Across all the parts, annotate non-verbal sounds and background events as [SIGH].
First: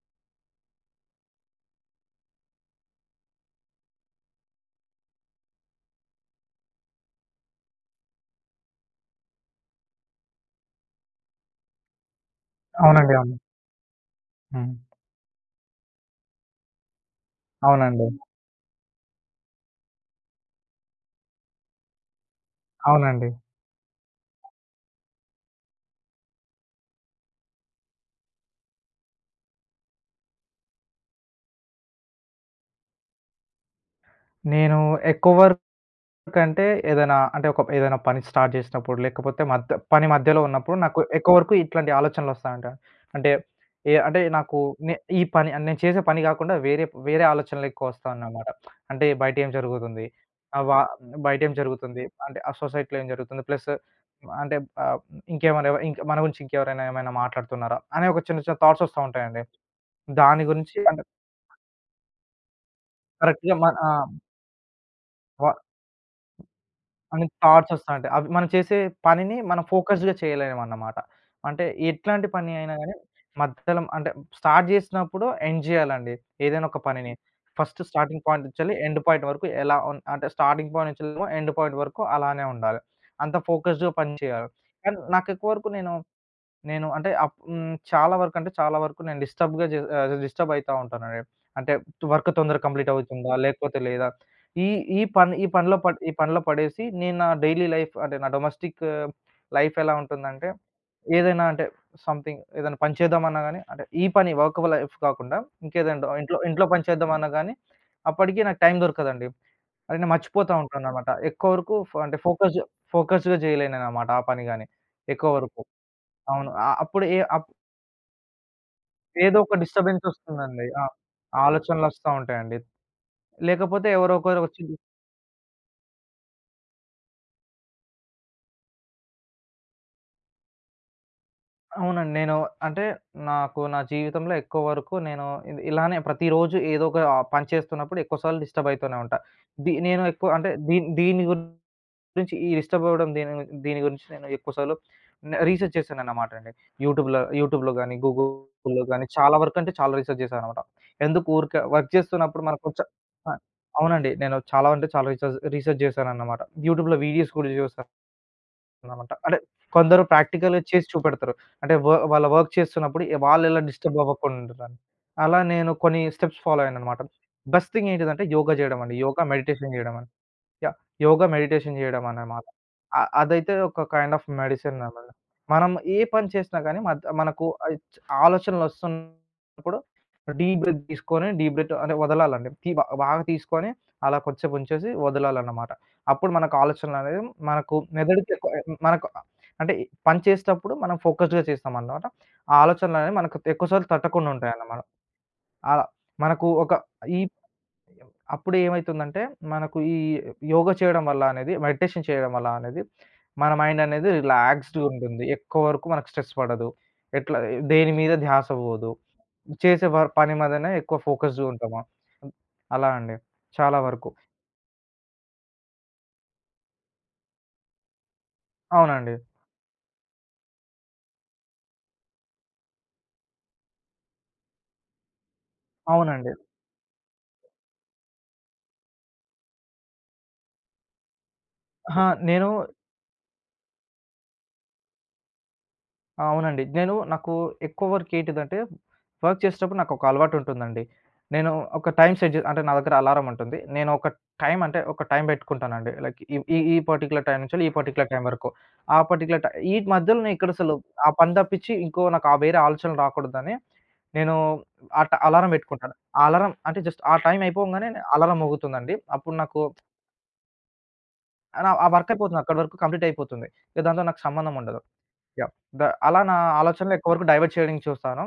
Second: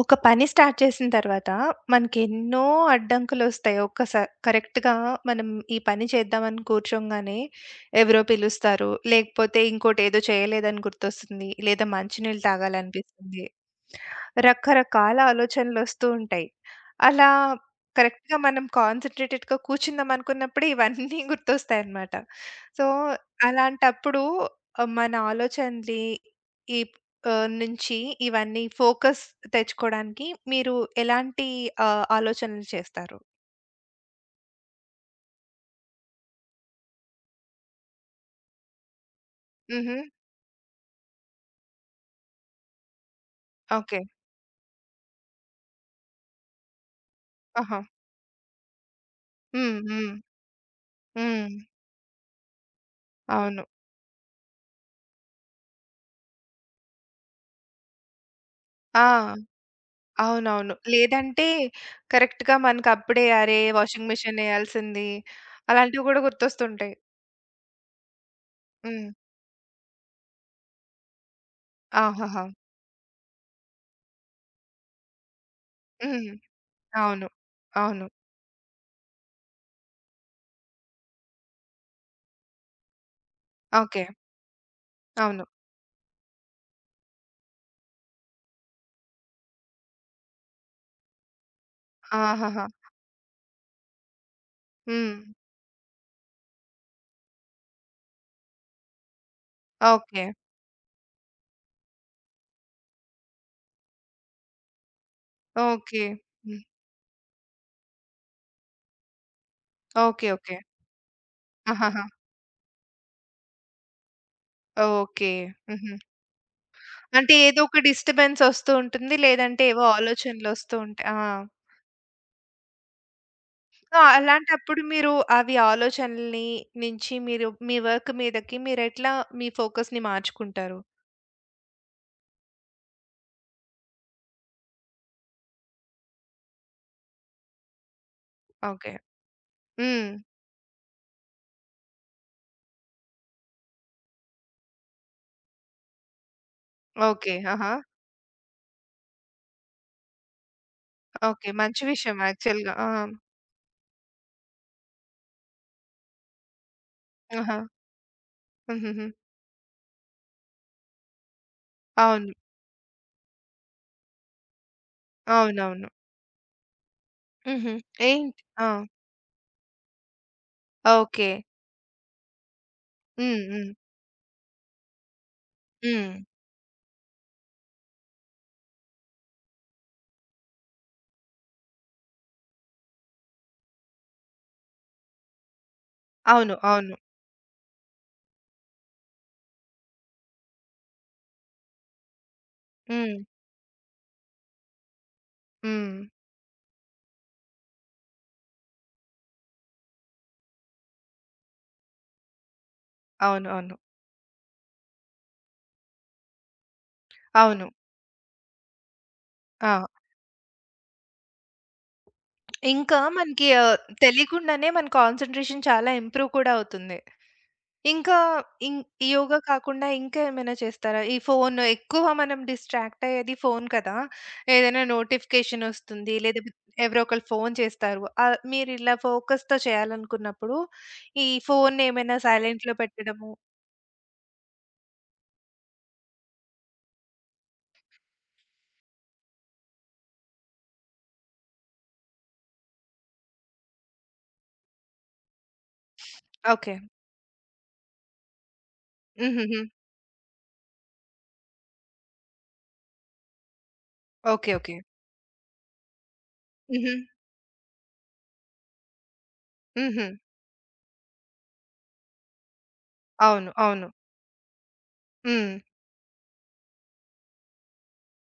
ఒక పని స్టార్ట్ చేసిన తర్వాత మనకెన్నో అడ్డంకులొస్తాయి. ఒక్కసా కరెక్ట్‌గా మనం ఈ పని చేద్దామని కూర్చోంగానే ఎవరో పిలుస్తారు. లేకపోతే ఇంకోటేదో చేయలేదని గుర్తొస్తుంది. లేదా మంచినీళ్ళు అవునండి. అవును. తాగాలనిపిస్తుంది. హ్మ్. రకరకాల ఆలోచనలొస్తూ ఉంటాయి. అలా అవునండి. కరెక్ట్‌గా మనం కాన్సంట్రేటెడ్‌గా కూర్చుందాం అనుకున్నప్పుడే ఇవన్నీ [LAUGHS] గుర్తొస్తాయన్నమాట. సో, అవునండి. అలాంటప్పుడు మన ఆలోచనని ఈ నుంచి ఇవన్నీ ఫోకస్ తెచ్చుకోడానికి మీరు ఎలాంటి ఆలోచనలు చేస్తారు? నేను ఎక్కువ వర్క్ అంటే ఏదైనా అంటే ఏదైనా పని స్టార్ట్ చేసినప్పుడు లేకపోతే హుహు. మధ్యలో ఉన్నప్పుడు నాకు ఎక్కువ వరకు ఇట్లాంటి ఆలోచనలొస్తాయంట. అంటే ఏ ఓకే. అంటే నాకు నే ఈ పని నేను చేసే పని కాకుండా వేరే వేరే ఆహా! ఆలోచనలెక్కువ వస్తాయన్నమాట. అంటే బయట ఏం హ్మ్. జరుగుతుంది? హ్మ్. ఆహ్, వ బయట హ్మ్. ఏం జరుగుతుంది? అంటే ఆ సొసైటీలో ఏం జరుగుతుంది? అవును. ప్లస్ అంటే ఆహ్, ఇంకేమైనా ఇంక మన గురించి ఇంకెవరైనా ఏమైనా మాట్లాడుతున్నారా? అనే ఒక చిన్న చిన్న థాట్స్ వస్తా ఆ! ఉంటాయండి. దాని అవునవును. గురించి అంటే లేదంటే కరెక్ట్‌గా మనకప్పుడే కరెక్ట్‌గా అరే! మన ఆ! వాషింగ్ మిషన్ ఎయాల్సింది. వ అలాంటివి కూడా గుర్తొస్తుంటాయి. అని థాట్స్ వస్తాంటాయి. అవి మనం చేసే హ్మ్. పనిని మనం ఫోకస్డ్‌గా చేయలేమన్నమాట. అంటే ఎట్లాంటి ఆహాహా! పని అయినా గాని మధ్యలో అంటే స్టార్ట్ చేసినప్పుడు ఎండ్ చేయాలండి, హ్మ్. ఏదైనా ఒక పనిని. అవును. ఫస్ట్ అవును. స్టార్టింగ్ పాయింట్ నుంచెల్లి ఎండ్ పాయింట్ వరకు ఎలా ఉన్ అంటే స్టార్టింగ్ పాయింట్ నుంచెల్లేమో ఎండ్ పాయింట్ వరకు అలానే ఉండాలి. అంత ఫోకస్డ్‌గా ఓకే. పని చేయాలి. కానీ అవును. నాకెక్కువ వరకు నేను నేను అంటే అప్ హ్మ్. చాలా వరకు అంటే చాలా వరకు నేను డిస్టర్బ్ అయితా ఉంటానండి. అంటే వర్క్ తొందరగా ఆహాహా! కంప్లీట్ అవుతుందా? లేకపోతే లేదా? ఈ ఈ హ్మ్. పని ఈ పనిలో పడి ఈ పనిలో పడేసి నేను నా డైలీ లైఫ్ అంటే నా డొమెస్టిక్ లైఫ్ ఎలా ఓకే. ఉంటుందంటే ఏదైనా అంటే ఏదైనా పని చేద్దామన్నా గాని అంటే ఈ పని వర్క్ లైఫ్ కాకుండా ఇంకేదైనా ఓకే. ఇంట్లో హ్మ్. ఇంట్లో పని చేద్దామన్నా గాని అప్పటికి నాకు టైం దొరకదండి. అది నేను ఓకే. మర్చిపోతా ఓకే. ఉంటానన్నమాట. ఎక్కువ వరకు ఫ ఆహాహా! అంటే ఫోకస్ ఫోకస్‌గా చేయలేనన్నమాట ఆ పని గాని, ఓకే. ఎక్కువ వరకు. హుహు. అవును. ఆహ్, అప్పుడు ఏ అంటే ఏదో ఒక డిస్టర్బెన్స్ ఒస్తూ ఉంటుంది. ఏదో ఒక లేదంటే ఏవో డిస్టర్బెన్స్ వస్తుందండి. ఆలోచనలొస్తూ ఆ! ఉంటాయి. ఆ! ఆలోచనలొస్తా ఉంటాయండి. లేకపోతే సో, ఎవరో ఒకరు వచ్చి అలాంటప్పుడు మీరు అవి ఆలోచనలని నుంచి మీరు మీ వర్క్ మీదకి మీరెట్లా మీ ఫోకస్‌ని మార్చుకుంటారు? అవునండి. నేను అంటే నాకు నా జీవితంలో ఎక్కువ వరకు నేను ఇలానే ప్రతిరోజు ఏదో ఒక పని చేస్తున్నప్పుడు ఎక్కువ సార్లు డిస్టర్బ్ ఓకే. అయితూనే ఉంటా. నేను హ్మ్. ఎక్కువ అంటే దీన్ దీని గురి నుంచి ఈ డిస్టర్బ్ అవ్వడం దీని దీని గురించి నేను ఎక్కువ సార్లు రీసెర్చ్ చేశానన్నమాట అండి. యూట్యూబ్‌లో ఓకే. యూట్యూబ్‌లో ఆహా! గాని, గూగుల్‌లో గాని చాలా వరకు అంటే చాలా రీసెర్చ్ చేశానన్నమాట. ఎందుకు ఓకే. ఊరికే మంచి వర్క్ విషయం చేస్తున్నప్పుడు మనకు యాక్చువల్‌గా. ఆ! ఆ! అవునండి. నేను చాలా అంటే చాలా రీసెర్చ్ రీసెర్చ్ చేశానన్నమాట. యూట్యూబ్‌లో వీడియోస్ కూడా ఆహా! హుహుహు. చూసానన్నమాట. అంటే కొందరు ప్రాక్టికల్‌గా చేసి చూపెడతారు. అంటే వాళ్ళ అవును. వర్క్ చేస్తున్నప్పుడు వాళ్ళు ఎలా డిస్టర్బ్ అవ్వకుండా ఉండడానికి. అలా నేను అవునవును. కొన్ని స్టెప్స్ ఫాలో అయ్యానన్నమాట. హుహు. బెస్ట్ థింగ్ ఏంటిదంటే ఏంటి యోగా ఆ! చేయడం అండి. యోగా, మెడిటేషన్ చేయడం. యాహ్! యోగ, ఓకే. మెడిటేషన్ చేయడం అన్నమాట. హ్మ్. అదైతే హ్మ్. ఒక కైండ్ ఆఫ్ మెడిసిన్ అనమాట. మనం ఏ హ్మ్. పని చేసినా గానీ మనకు ఆలోచనలొస్తున్నప్పుడు డీప్ బ్రెత్ తీసుకొని, డీప్ బ్రెత్ అంటే వదలాలండి. తీ బా బాగా తీసుకొని అలా కొంసేపు ఉంచేసి వదలాలన్నమాట. అప్పుడు అవును. మనకు అవును. ఆలోచనలనేవి మనకు మెదడుకి ఎక్కువ మనకు అంటే పని చేసేటప్పుడు మనం ఫోకస్డ్‌గా చేస్తామన్నమాట. ఆ హ్మ్. ఆలోచనలనేవి మనకు ఎక్కువ సార్లు తట్టకుండా ఉంటాయన్నమాట. అలా హ్మ్. మనకు ఒక ఈ అప్పుడు ఏమైతుందంటే, మనకు ఈ యోగ చేయడం వల్ల అనేది, మెడిటేషన్ చేయడం వల్ల అనేది, అవును. మన అవును. మైండ్ అనేది రిలాక్స్డ్‌గా ఉంటుంది. ఎక్కువ వరకు మనకు స్ట్రెస్ పడదు. ఎట్లా అవును. దేని మీద ధ్యాస పోదు. ఆ! చేసే పని మీదనే ఎక్కువ ఫోకస్డ్‌గా ఉంటాము. అలా ఇంకా అండి, మనకి చాలా వరకు. తెలియకుండానే మన కాన్సంట్రేషన్ చాలా ఇంప్రూవ్ కూడా అవుతుంది. ఇంకా ఇం ఈ అవునండి. యోగా కాకుండా ఇంకా ఏమైనా చేస్తారా? ఈ ఫోను ఎక్కువ మనం డిస్ట్రాక్ట్ అయ్యేది ఫోను కదా! ఏదైనా నోటిఫికేషన్ వస్తుంది. అవునండి. లేదా ఎవరో ఒకళ్ళు ఫోను చేస్తారు. మీరు ఇలా ఫోకస్‌తో చేయాలనుకున్నప్పుడు ఈ ఫోను అహా! ఏమైనా నేను సైలెంట్‌లో పెట్టడము. ఆ! అవునండి. నాకు ఎక్కువ వర్క్ ఏంటిదంటే, వర్క్ చేసేటప్పుడు నాకొక అలవాటుంటుందండి. నేను ఒక టైమ్ సెట్ జే అంటే నా దగ్గర అలారం ఉంటుంది. నేను ఒక టైమ్ పెట్టుకుంటానండి. లైక్ ఈ ఈ ఓకే. ఈ పర్టిక్యులర్ టైమ్ నుంచి ఈ పర్టిక్యులర్ టైమ్ వరకు. ఆ పర్టిక్యులర్ టై హుహుహు. ఈ మధ్యలో నేను ఎక్కడసలు ఆ పని తప్పించి నాకు ఆ వేరే ఆలోచనలు రాకూడదని నేను ఓకే. ఓకే. ఆ ట అలారం పెట్టుకుంటాను. ఆ అలారం అంటే హుహు. జస్ట్ ఆ టైమ్ అయిపోగానే అలారం మోగుతుందండి. అప్పుడు నాకు హుహు. నా ఆ వర్క్ అయిపోతుంది. అక్కడి వరకు కంప్లీట్ అయిపోతుంది. అవును. ఇక అవును. దాంతో నాకు సంబంధం ఉండదు. యాహ్! హ్మ్. ద అలా నా ఆలోచనలు ఎక్కువ వరకు డైవర్ట్ చేయడానికి చూస్తాను.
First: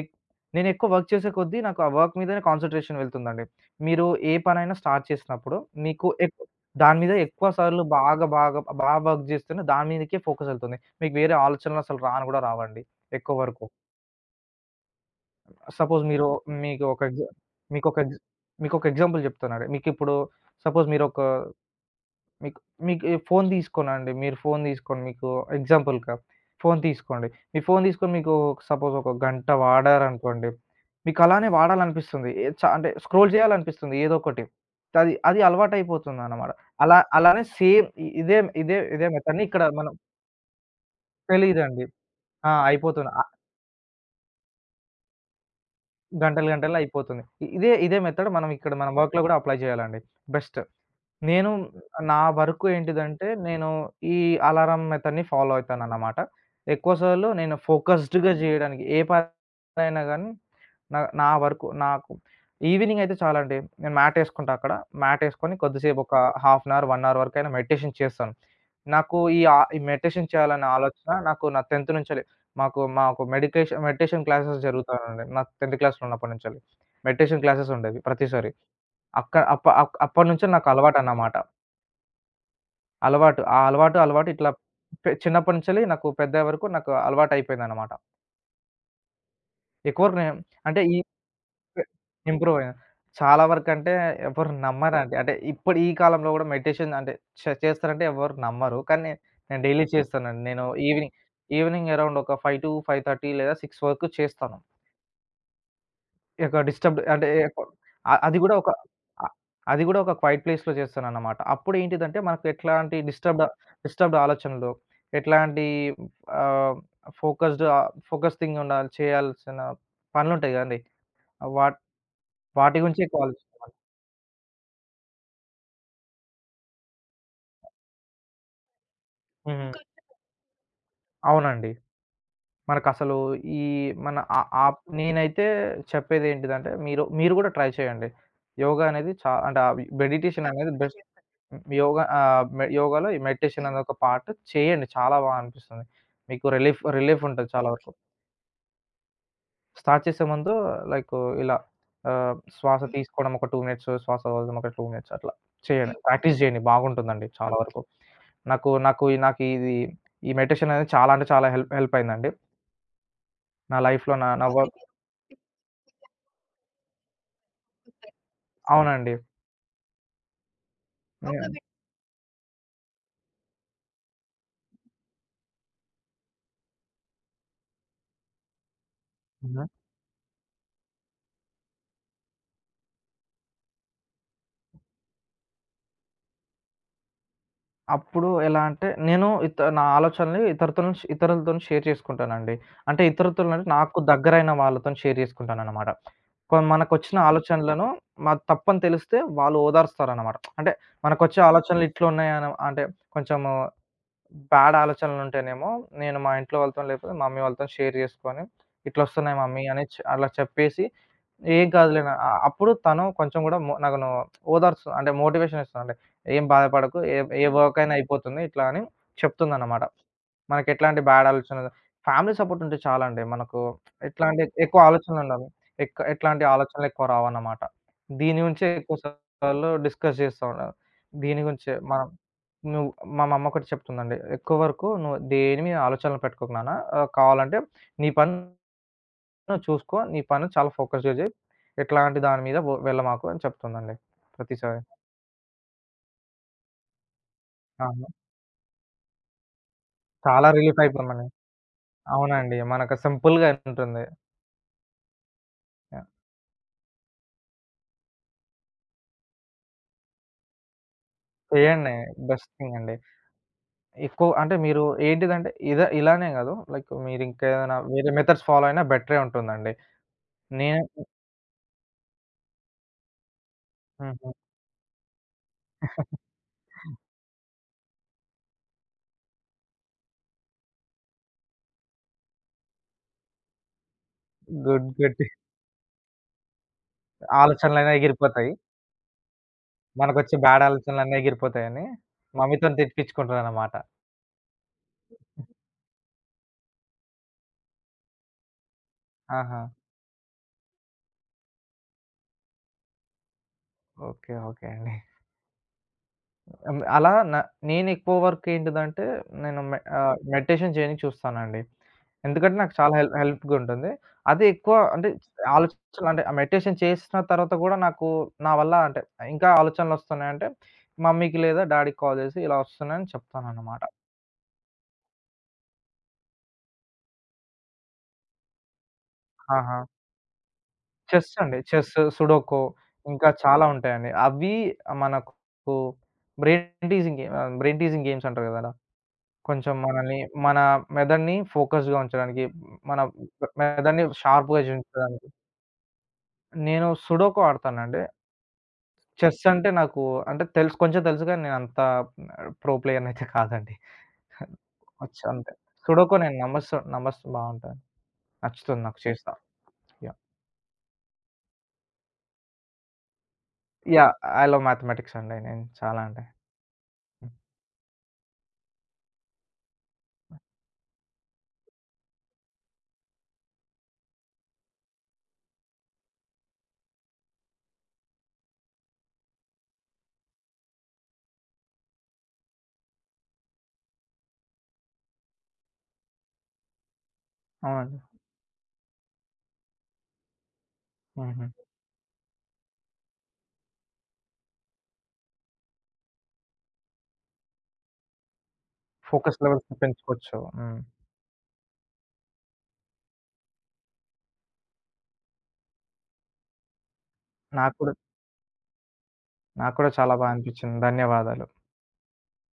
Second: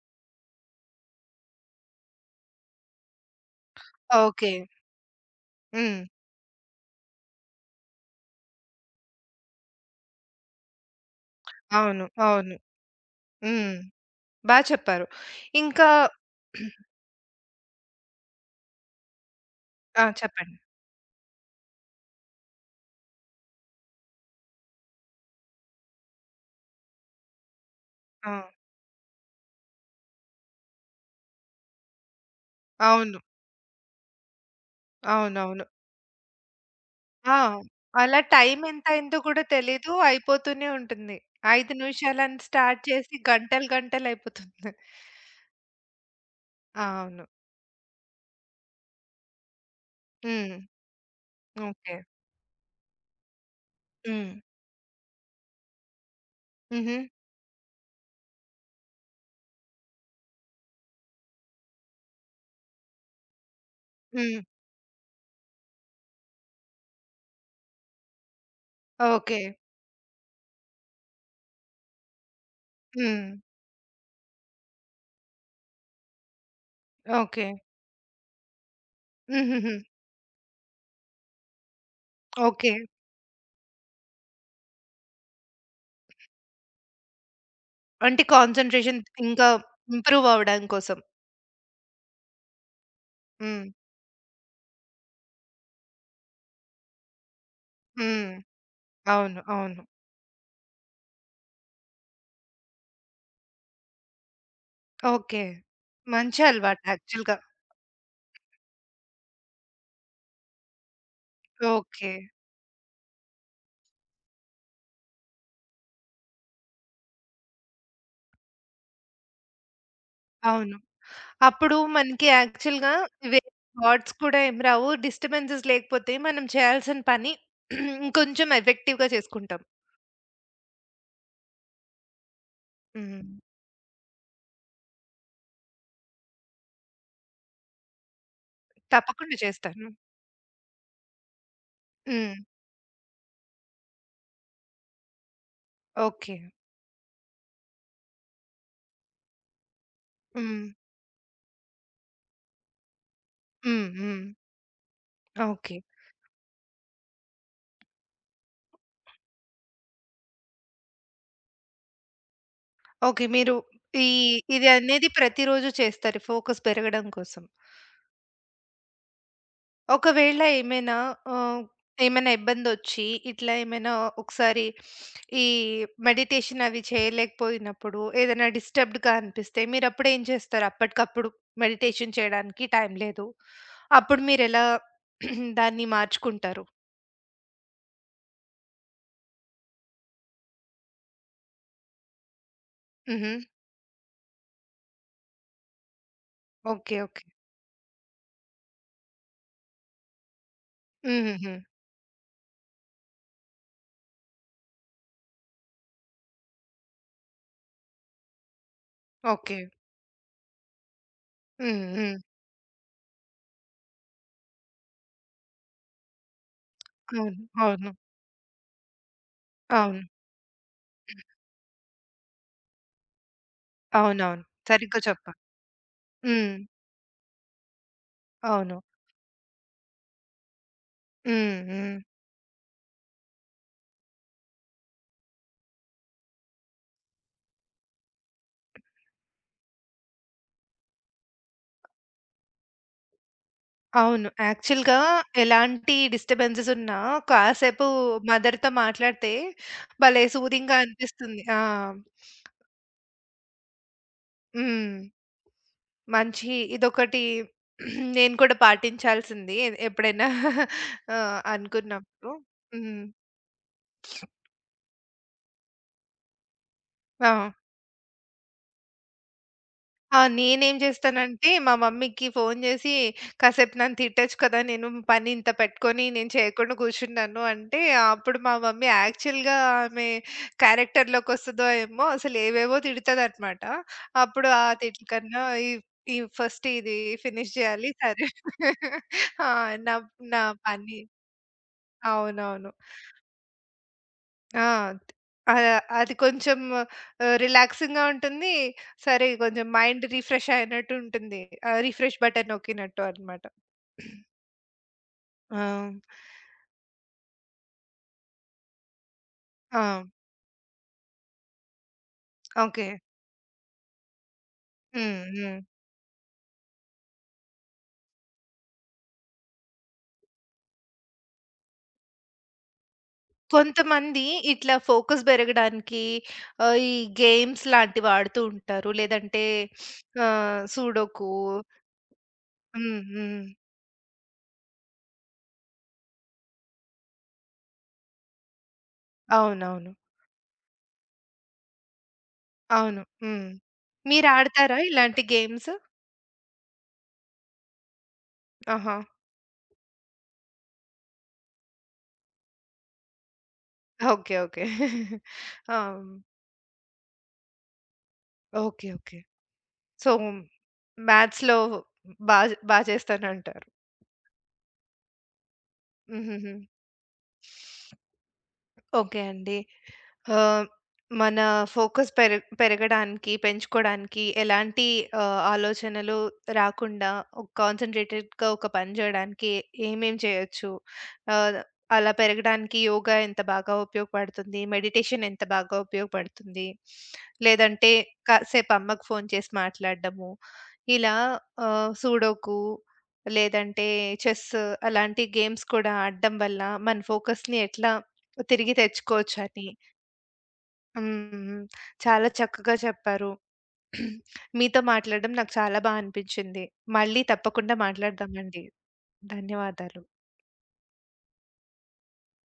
ఎక్ నేనెక్కువ వర్క్ చేసే కొద్దీ నాకు ఆ వర్క్ మీదనే కాన్సంట్రేషన్ వెళ్తుందండి. మీరు ఏ ఓకే. పనైనా స్టార్ట్ చేసినప్పుడు హ్మ్. మీకు ఎక్కువ దాని మీద ఎక్కువ సార్లు బాగా, బాగా, బాగా వర్క్ చేస్తేనే దాని మీదకే ఫోకస్ వెళ్తుంది. మీకు వేరే ఆలోచనలు అసలు అవును. రాను గూడా అవును. రావండి, ఎక్కువ వరకు. హ్మ్. బా చెప్పారు. ఇంకా సపోజ్ మీరు మీకు ఒక ఎగ్జా మీకొక ఎగ్జ్ మీకొక ఎగ్జాంపుల్ చెప్తానండి. ఆ! మీకిప్పుడు చెప్పండి. సపోజ్ మీరొక మీకు మీకు ఈ ఫోను తీసుకోనండి. మీరు ఫోను తీసుకొని మీకు ఎగ్జాంపుల్‌గా ఫోను తీసుకోండి. మీ ఫోను తీసుకొని ఆ! మీకు సపోజ్ ఒక గంట వాడారనుకోండి. మీకు అలానే వాడాలనిపిస్తుంది. ఏ చ అంటే అవును. స్క్రోల్ చేయాలనిపిస్తుంది ఏదో ఒకటి. అది అది అవునవును. అలవాటయిపోతుందన్నమాట. అలా ఆ! అలానే సేమ్ ఇ అలా ఇదే టైమ్ ఇదే ఇదే ఎంతయిందో కూడా మెథడ్‌ని ఇక్కడ తెలీదు. మనం అయిపోతూనే ఉంటుంది. 5 తెలీదండి. నిమిషాలని ఆ! స్టార్ట్ అయిపోతుంది. చేసి ఆహ్, గంటలు గంటలయిపోతుంది. గంటలు గంటల్లో అయిపోతుంది. అవును. ఇ ఇదే ఇదే మెథడ్ మనం ఇక్కడ మన వర్క్‌లో గూడా అప్లై చేయాలండి. హ్మ్. బెస్ట్. నేను ఓకే. నా వరకు ఏంటిదంటే, నేను ఈ హ్మ్. అలారం మెథడ్‌ని ఫాలో అయితానన్నమాట. ఎక్కువ హుహు. సార్లు నేను ఫోకస్డ్‌గా జేయడానికి ఏ పనైనా గానీ, నా నా వరకు నాకు ఈవినింగ్ అయితే చాలా అండి. నేను హ్మ్. మ్యాటేసుకుంటా అక్కడ. మ్యాటేసుకొని కొద్దిసేపు ఒక హాఫ్ అన్ అవర్, 1 అవర్ వరకైనా మెడిటేషన్ చేస్తాను. నాకు ఓకే. ఈ మెడిటేషన్ చేయాలనే ఆలోచన నాకు నా 10థ్ నుంచెల్లి. మాకు మాకు హ్మ్. మెడిటేషన్ క్లాసెస్ జరుగుతానండి, నా 10థ్ క్లాస్‌లో ఉన్నప్పటి నుంచెల్లి. Meditation okay. క్లాసెస్ ఉండేవి ప్రతిసారి. అక్కడ హుహుహు. అప్పటి నుంచే నాకు అలవాటన్నమాట. ఓకే. అలవాటు. ఆ అలవాటు ఇట్లా చిన్నప్పటి నుంచెల్లి నాకు పెద్దయ్యే వరకు నాకు అలవాటయిపోయిందనమాట. అంటే కాన్సంట్రేషన్ ఇంకా ఎక్కువ వరకు ఇంప్రూవ్ నేను అవ్వడం అంటే కోసం. ఈ పె ఇంప్రూవ్ అయ్యాను. చాలా హ్మ్. వరకంటే ఎవరు నమ్మరండి. అంటే ఇప్పుడు ఈ కాలంలో గూడా మెడిటేషన్ అంటే చేస్తారంటే హ్మ్. ఎవరు నమ్మరు. కానీ అవును. నేను అవును. డైలీ చేస్తానండి. నేను ఈవినింగ్ అరౌండ్ ఒక 5-5:30 లేదా 6 వరకు చేస్తాను. ఓకే. మంచి ఒక అలవాటు డిస్టర్బ్డ్ అంటే యాక్చువల్‌గా. ఎకొ అ అది గూడా ఒక అ అది గూడా ఒక క్వైట్ ప్లేస్‌లో చేస్తానన్నమాట. ఓకే. అప్పుడేంటిదంటే మనకు ఎట్లాంటి డిస్టర్బ్డ్ డిస్టర్బ్డ్ ఆలోచనలు, ఎట్లాంటి ఆహ్, ఫోకస్డ్ ఆహ్, ఫోకస్ థింగ్ ఉండాలి, చేయాల్సిన పనులుంటాయి అవును. గదండీ! వా అప్పుడు మనకి వాటి యాక్చువల్‌గా గురించి ఎక్కువ వేరే ఆలోచిస్తాను. థాట్స్ కూడా ఏం రావు. డిస్టర్బెన్సెస్ లేకపోతే మనం చేయాల్సిన పని ఇంకొంచెం ఎఫెక్టివ్‌గా చేసుకుంటాం. హ్మ్. క అవునండి. మనకసలు హ్మ్. ఈ మన ఆ ఆప్ నేనైతే చెప్పేదేంటిదంటే మీరు మీరు గూడా ట్రై చేయండి. యోగా అనేది చా తప్పకుండా అంటే చేస్తాను. మెడిటేషన్ అనేది బెస్ట్. హ్మ్. యోగ హ్మ్. ఆహ్, మె యోగాలో ఈ మెడిటేషన్ అనే ఒక పార్ట్ చేయండి. చాలా బా అనిపిస్తుంది. ఓకే. మీకు రిలీఫ్ రిలీఫ్ ఉంటది చాలా వరకు. ఓకే. స్టార్ట్ చేసే ముందు హ్మ్. లైక్ ఇలా ఆహ్, శ్వాస హ్మ్. తీసుకోవడం ఒక 2 హ్మ్. మినిట్స్, శ్వాస హ్మ్. వదలడం ఒక 2 మినిట్స్ అట్లా ఓకే. చేయండి. హ్మ్. ప్రాక్టీస్ చేయండి, బాగుంటుందండి చాలా ఓకే వరకు. నాకు నాకు ఈ- నాకు ఇది ఈ మెడిటేషన్ అనేది చాలా అంటే చాలా హెల్ప్ హెల్ప్ అయిందండి. ఓకే. మీరు నా ఈ లైఫ్‌లో నా నా ఓకే. ఇది వర్క్ మీరు అనేది ప్రతిరోజు చేస్తారు ఫోకస్ పెరగడం కోసం. అవునండి. ఒకవేళ ఏమైనా ఒక హ్మ్. ఆహ్, మె ఏమైనా ఇబ్బందొచ్చి, ఇట్లా ఏమైనా ఒకసారి ఈ మెడిటేషన్ అవి చేయలేకపోయినప్పుడు, ఏదైనా డిస్టర్బ్‌డ్‌గా అనిపిస్తే హ్మ్. మీరప్పుడు ఏం చేస్తారు? అప్పటికప్పుడు మెడిటేషన్ చేయడానికి టైం లేదు. అప్పుడు మీరెలా [CLEARS THROAT] దాన్ని మార్చుకుంటారు? అప్పుడు ఎలా అంటే, నేను నా ఆలోచనని ఇతరుతోని ష్ ఇతరులతోని షేర్ చేసుకుంటానండి. అంటే హుహు. ఇతరులతోనంటే నాకు దగ్గరైన వాళ్ళతోని షేర్ చేసుకుంటాననమాట. ఓకే. మనకొచ్చిన ఓకే. ఆలోచనలను తప్పని తెలిస్తే వాళ్ళు ఓదారుస్తారనమాట. అంటే మనకొచ్చే హుహుహు. ఆలోచనలు ఇట్లున్నాయని అంటే కొంచెము బ్యాడ్ ఆలోచనలుంటేనేమో నేను మా ఇంట్లో వాళ్ళతోని లేకపోతే మమ్మీ వాళ్ళతోని షేర్ చేసుకొని, "ఇట్లొస్తున్నాయి ఓకే. మమ్మీ" అని అలా చెప్పేసి, ఏం హ్మ్. కాదులే నా హ్మ్. అప్పుడు తను కొంచెం గూడా నన్ను ఓదార్స్తుంది. అంటే మోటివేషన్ ఇస్తుందండి. "ఏం బాధపడకు. ఏ అవును. ఏ వర్క్ అవును. అయినా అయిపోతుంది" ఇట్లా అని చెప్తుందన్నమాట. అవును. మనకెట్లాంటి హ్మ్. బ్యాడ్ ఆలోచనలు ఫ్యామిలీ సపోర్ట్ ఉంటే చాలండి, మనకు ఎట్లాంటి అవునవును. ఎక్కువ సరిగ్గా చెప్పారు. ఆలోచనలుండవు. ఎట్లాంటి హ్మ్. ఆలోచనలెక్కువ రావన్నమాట. దీని గురించే అవును. ఎక్కువ సార్లు డిస్కస్ చేస్తా ఉన్నారు. దీని హ్మ్. గురించే హ్మ్. మనం నువ్వు మా మమ్మొకటి చెప్తుందండి. "ఎక్కువ వరకు నువ్వు దేని మీద ఆలోచనలు పెట్టుకోకు నాన్న. ఆహ్, కావాలంటే నీ పని నువ్వు చూసుకో. నీ పని చాలా ఫోకస్‌గా జెయి. ఇట్లాంటి దాని మీద వెళ్ళమాకు" అని చెప్తుందండి అవును. ప్రతిసారి. యాక్చువల్‌గా ఎలాంటి డిస్టర్బెన్సెస్ ఉన్నా కాసేపు అవును. మదర్‌తో మాట్లాడితే భలే చాలా సూదింగ్‌గా రిలీఫ్ అయిపోయామండి. అనిపిస్తుంది. ఆ! అవునండి. మనకు సింపుల్‌గా ఉంటుంది. హ్మ్. యాహ్! మంచి ఇదొకటి నేను కూడా పాటించాల్సింది ఎప్పుడైనా ఆ! చేయండి. అనుకున్నప్పుడు. బెస్ట్ థింగ్ అండి. హ్మ్. ఎక్కువ అంటే మీరు ఏంటిదంటే ఇదే ఇలానే కాదు, లైక్ ఆ! మీరింకేదైనా వేరే మెథడ్స్ ఫాలో అయినా బెటరే ఉంటుందండి. ఆ! నేనేం నేను జేస్తానంటే, మా మమ్మీకి ఫోను జేసి, "కాసేపు నన్ను హుహు. తిట్టొచ్చు కదా! నేను పని ఇంత పెట్టుకొని నేను చేయకుండా కూర్చున్నాను" అంటే, అప్పుడు మా మమ్మీ యాక్చువల్‌గా ఆమె క్యారెక్టర్‌లోకొస్తదో ఏమో! అసలు ఏవేవో తిడతదనమాట. అప్పుడు ఆ గుడ్. తిట్ల గుడ్. కన్నా ఈ ఈ ఫస్ట్ ఇది ఫినిష్ జేయాలి. ఆలోచనలన్నీ సరే. ఎగిరిపోతాయి. [LAUGHS] ఆ! నా మనకొచ్చే నా బ్యాడ్ పని ఆలోచనలన్నీ ఎగిరిపోతాయని అవునవును. మమ్మీతోని తిట్టిపిచ్చుకుంటానన్నమాట. ఆ! అది కొంచెం రిలాక్సింగ్‌గా ఉంటుంది. సరే ఆహా! కొంచెం మైండ్ రిఫ్రెష్ అయినట్టు ఉంటుంది. రిఫ్రెష్ బటన్ నొక్కినట్టు అన్నమాట. ఓకే. ఓకే అండి. ఆ! హ్మ్. అలా న నేనెక్కువ వర్క్ ఏంటిదంటే నేను ఆ! మెడిటేషన్ చేయనీకి చూస్తానండి. ఎందుకంటే నాకు ఓకే. చాలా హెల్ప్‌గుంటుంది. అదే ఎక్కువ అంటే హ్మ్. హ్మ్. ఆలోచనలు అంటే ఆ మెడిటేషన్ చేసిన తర్వాత గూడా నాకు నా వల్ల అంటే ఇంకా ఆలోచనలొస్తున్నాయంటే మమ్మీకి లేదా డ్యాడీకి కాల్ చేసి ఇలా వస్తున్నాయని చెప్తానన్నమాట. కొంతమంది ఇట్లా ఫోకస్ పెరగడానికి ఈ గేమ్స్ లాంటివి ఆడుతూ ఉంటారు. లేదంటే ఆహా! సూడోకు. చెస్ అండి. చెస్, సుడోకో హ్మ్. ఇంకా హ్మ్. చాలా ఉంటాయండి. అవి మనకు బ్రెయిన్ టీజింగ్ గేమ్స్ అంటారు గదా! కొంచెం అవునవును. మనల్ని మన మెదడుని ఫోకస్‌గా ఉంచడానికి, మన అవును. హ్మ్. మెదడుని మీరు షార్ప్‌గా ఆడతారా ఇలాంటి చూయించడానికి. గేమ్స్? నేను సుడోకు ఆడతానండి. ఆహా! చెస్ అంటే నాకు అంటే తెలుసు, కొంచెం తెలుసు గానీ నేనంత ప్రో ప్లేయర్‌నయితే కాదండి. ఓకే. ఓకే. [LAUGHS] వచ్చు అంతే. ఆ! సుడోకు నేను నమస్తు నమస్తు బావుంటది. నచ్చుతుంది, ఓకే. నాకు ఓకే. చేస్తా. So, yeah! మ్యాథ్స్‌లో బా బా చేస్తానంటారు. యాహ్! ఐ లవ్ మ్యాథమెటిక్స్ అండి. నేను చాలా అంటే. హుహుహు. హ్మ్. ఓకే అండి. ఆహ్, మన ఫోకస్ పెరగడానికి, పెంచుకోడానికి ఎలాంటి ఆలోచనలు రాకుండా ఒక కాన్సంట్రేటెడ్‌గా ఒక పని జేయడానికి ఏమేం చేయొచ్చు? ఆహ్, అలా పెరగడానికి యోగా ఎంత బాగా ఉపయోగపడుతుంది? మెడిటేషన్ ఎంత బాగా ఉపయోగపడుతుంది? లేదంటే అవునండి. కాసేపు అమ్మకు ఫోను చేసి మాట్లాడడము. ఇలా హుహు. సూడోకు లేదంటే చెస్ అలాంటి గేమ్స్ కూడా ఆడడం వల్ల మన ఫోకస్‌ని ఎట్లా తిరిగి ఫోకస్ తెచ్చుకోవచ్చని లెవెల్స్‌ని పెంచుకోవచ్చు. హ్మ్. హ్మ్. హ్మ్. చాలా చక్కగా చెప్పారు. [CLEARS THROAT] మీతో మాట్లాడడం నాకు చాలా బా అనిపించింది. మళ్ళీ నాకు తప్పకుండా కూడా మాట్లాడదామండి. నాకు కూడా ధన్యవాదాలు. చాలా బా అనిపించింది. ధన్యవాదాలు.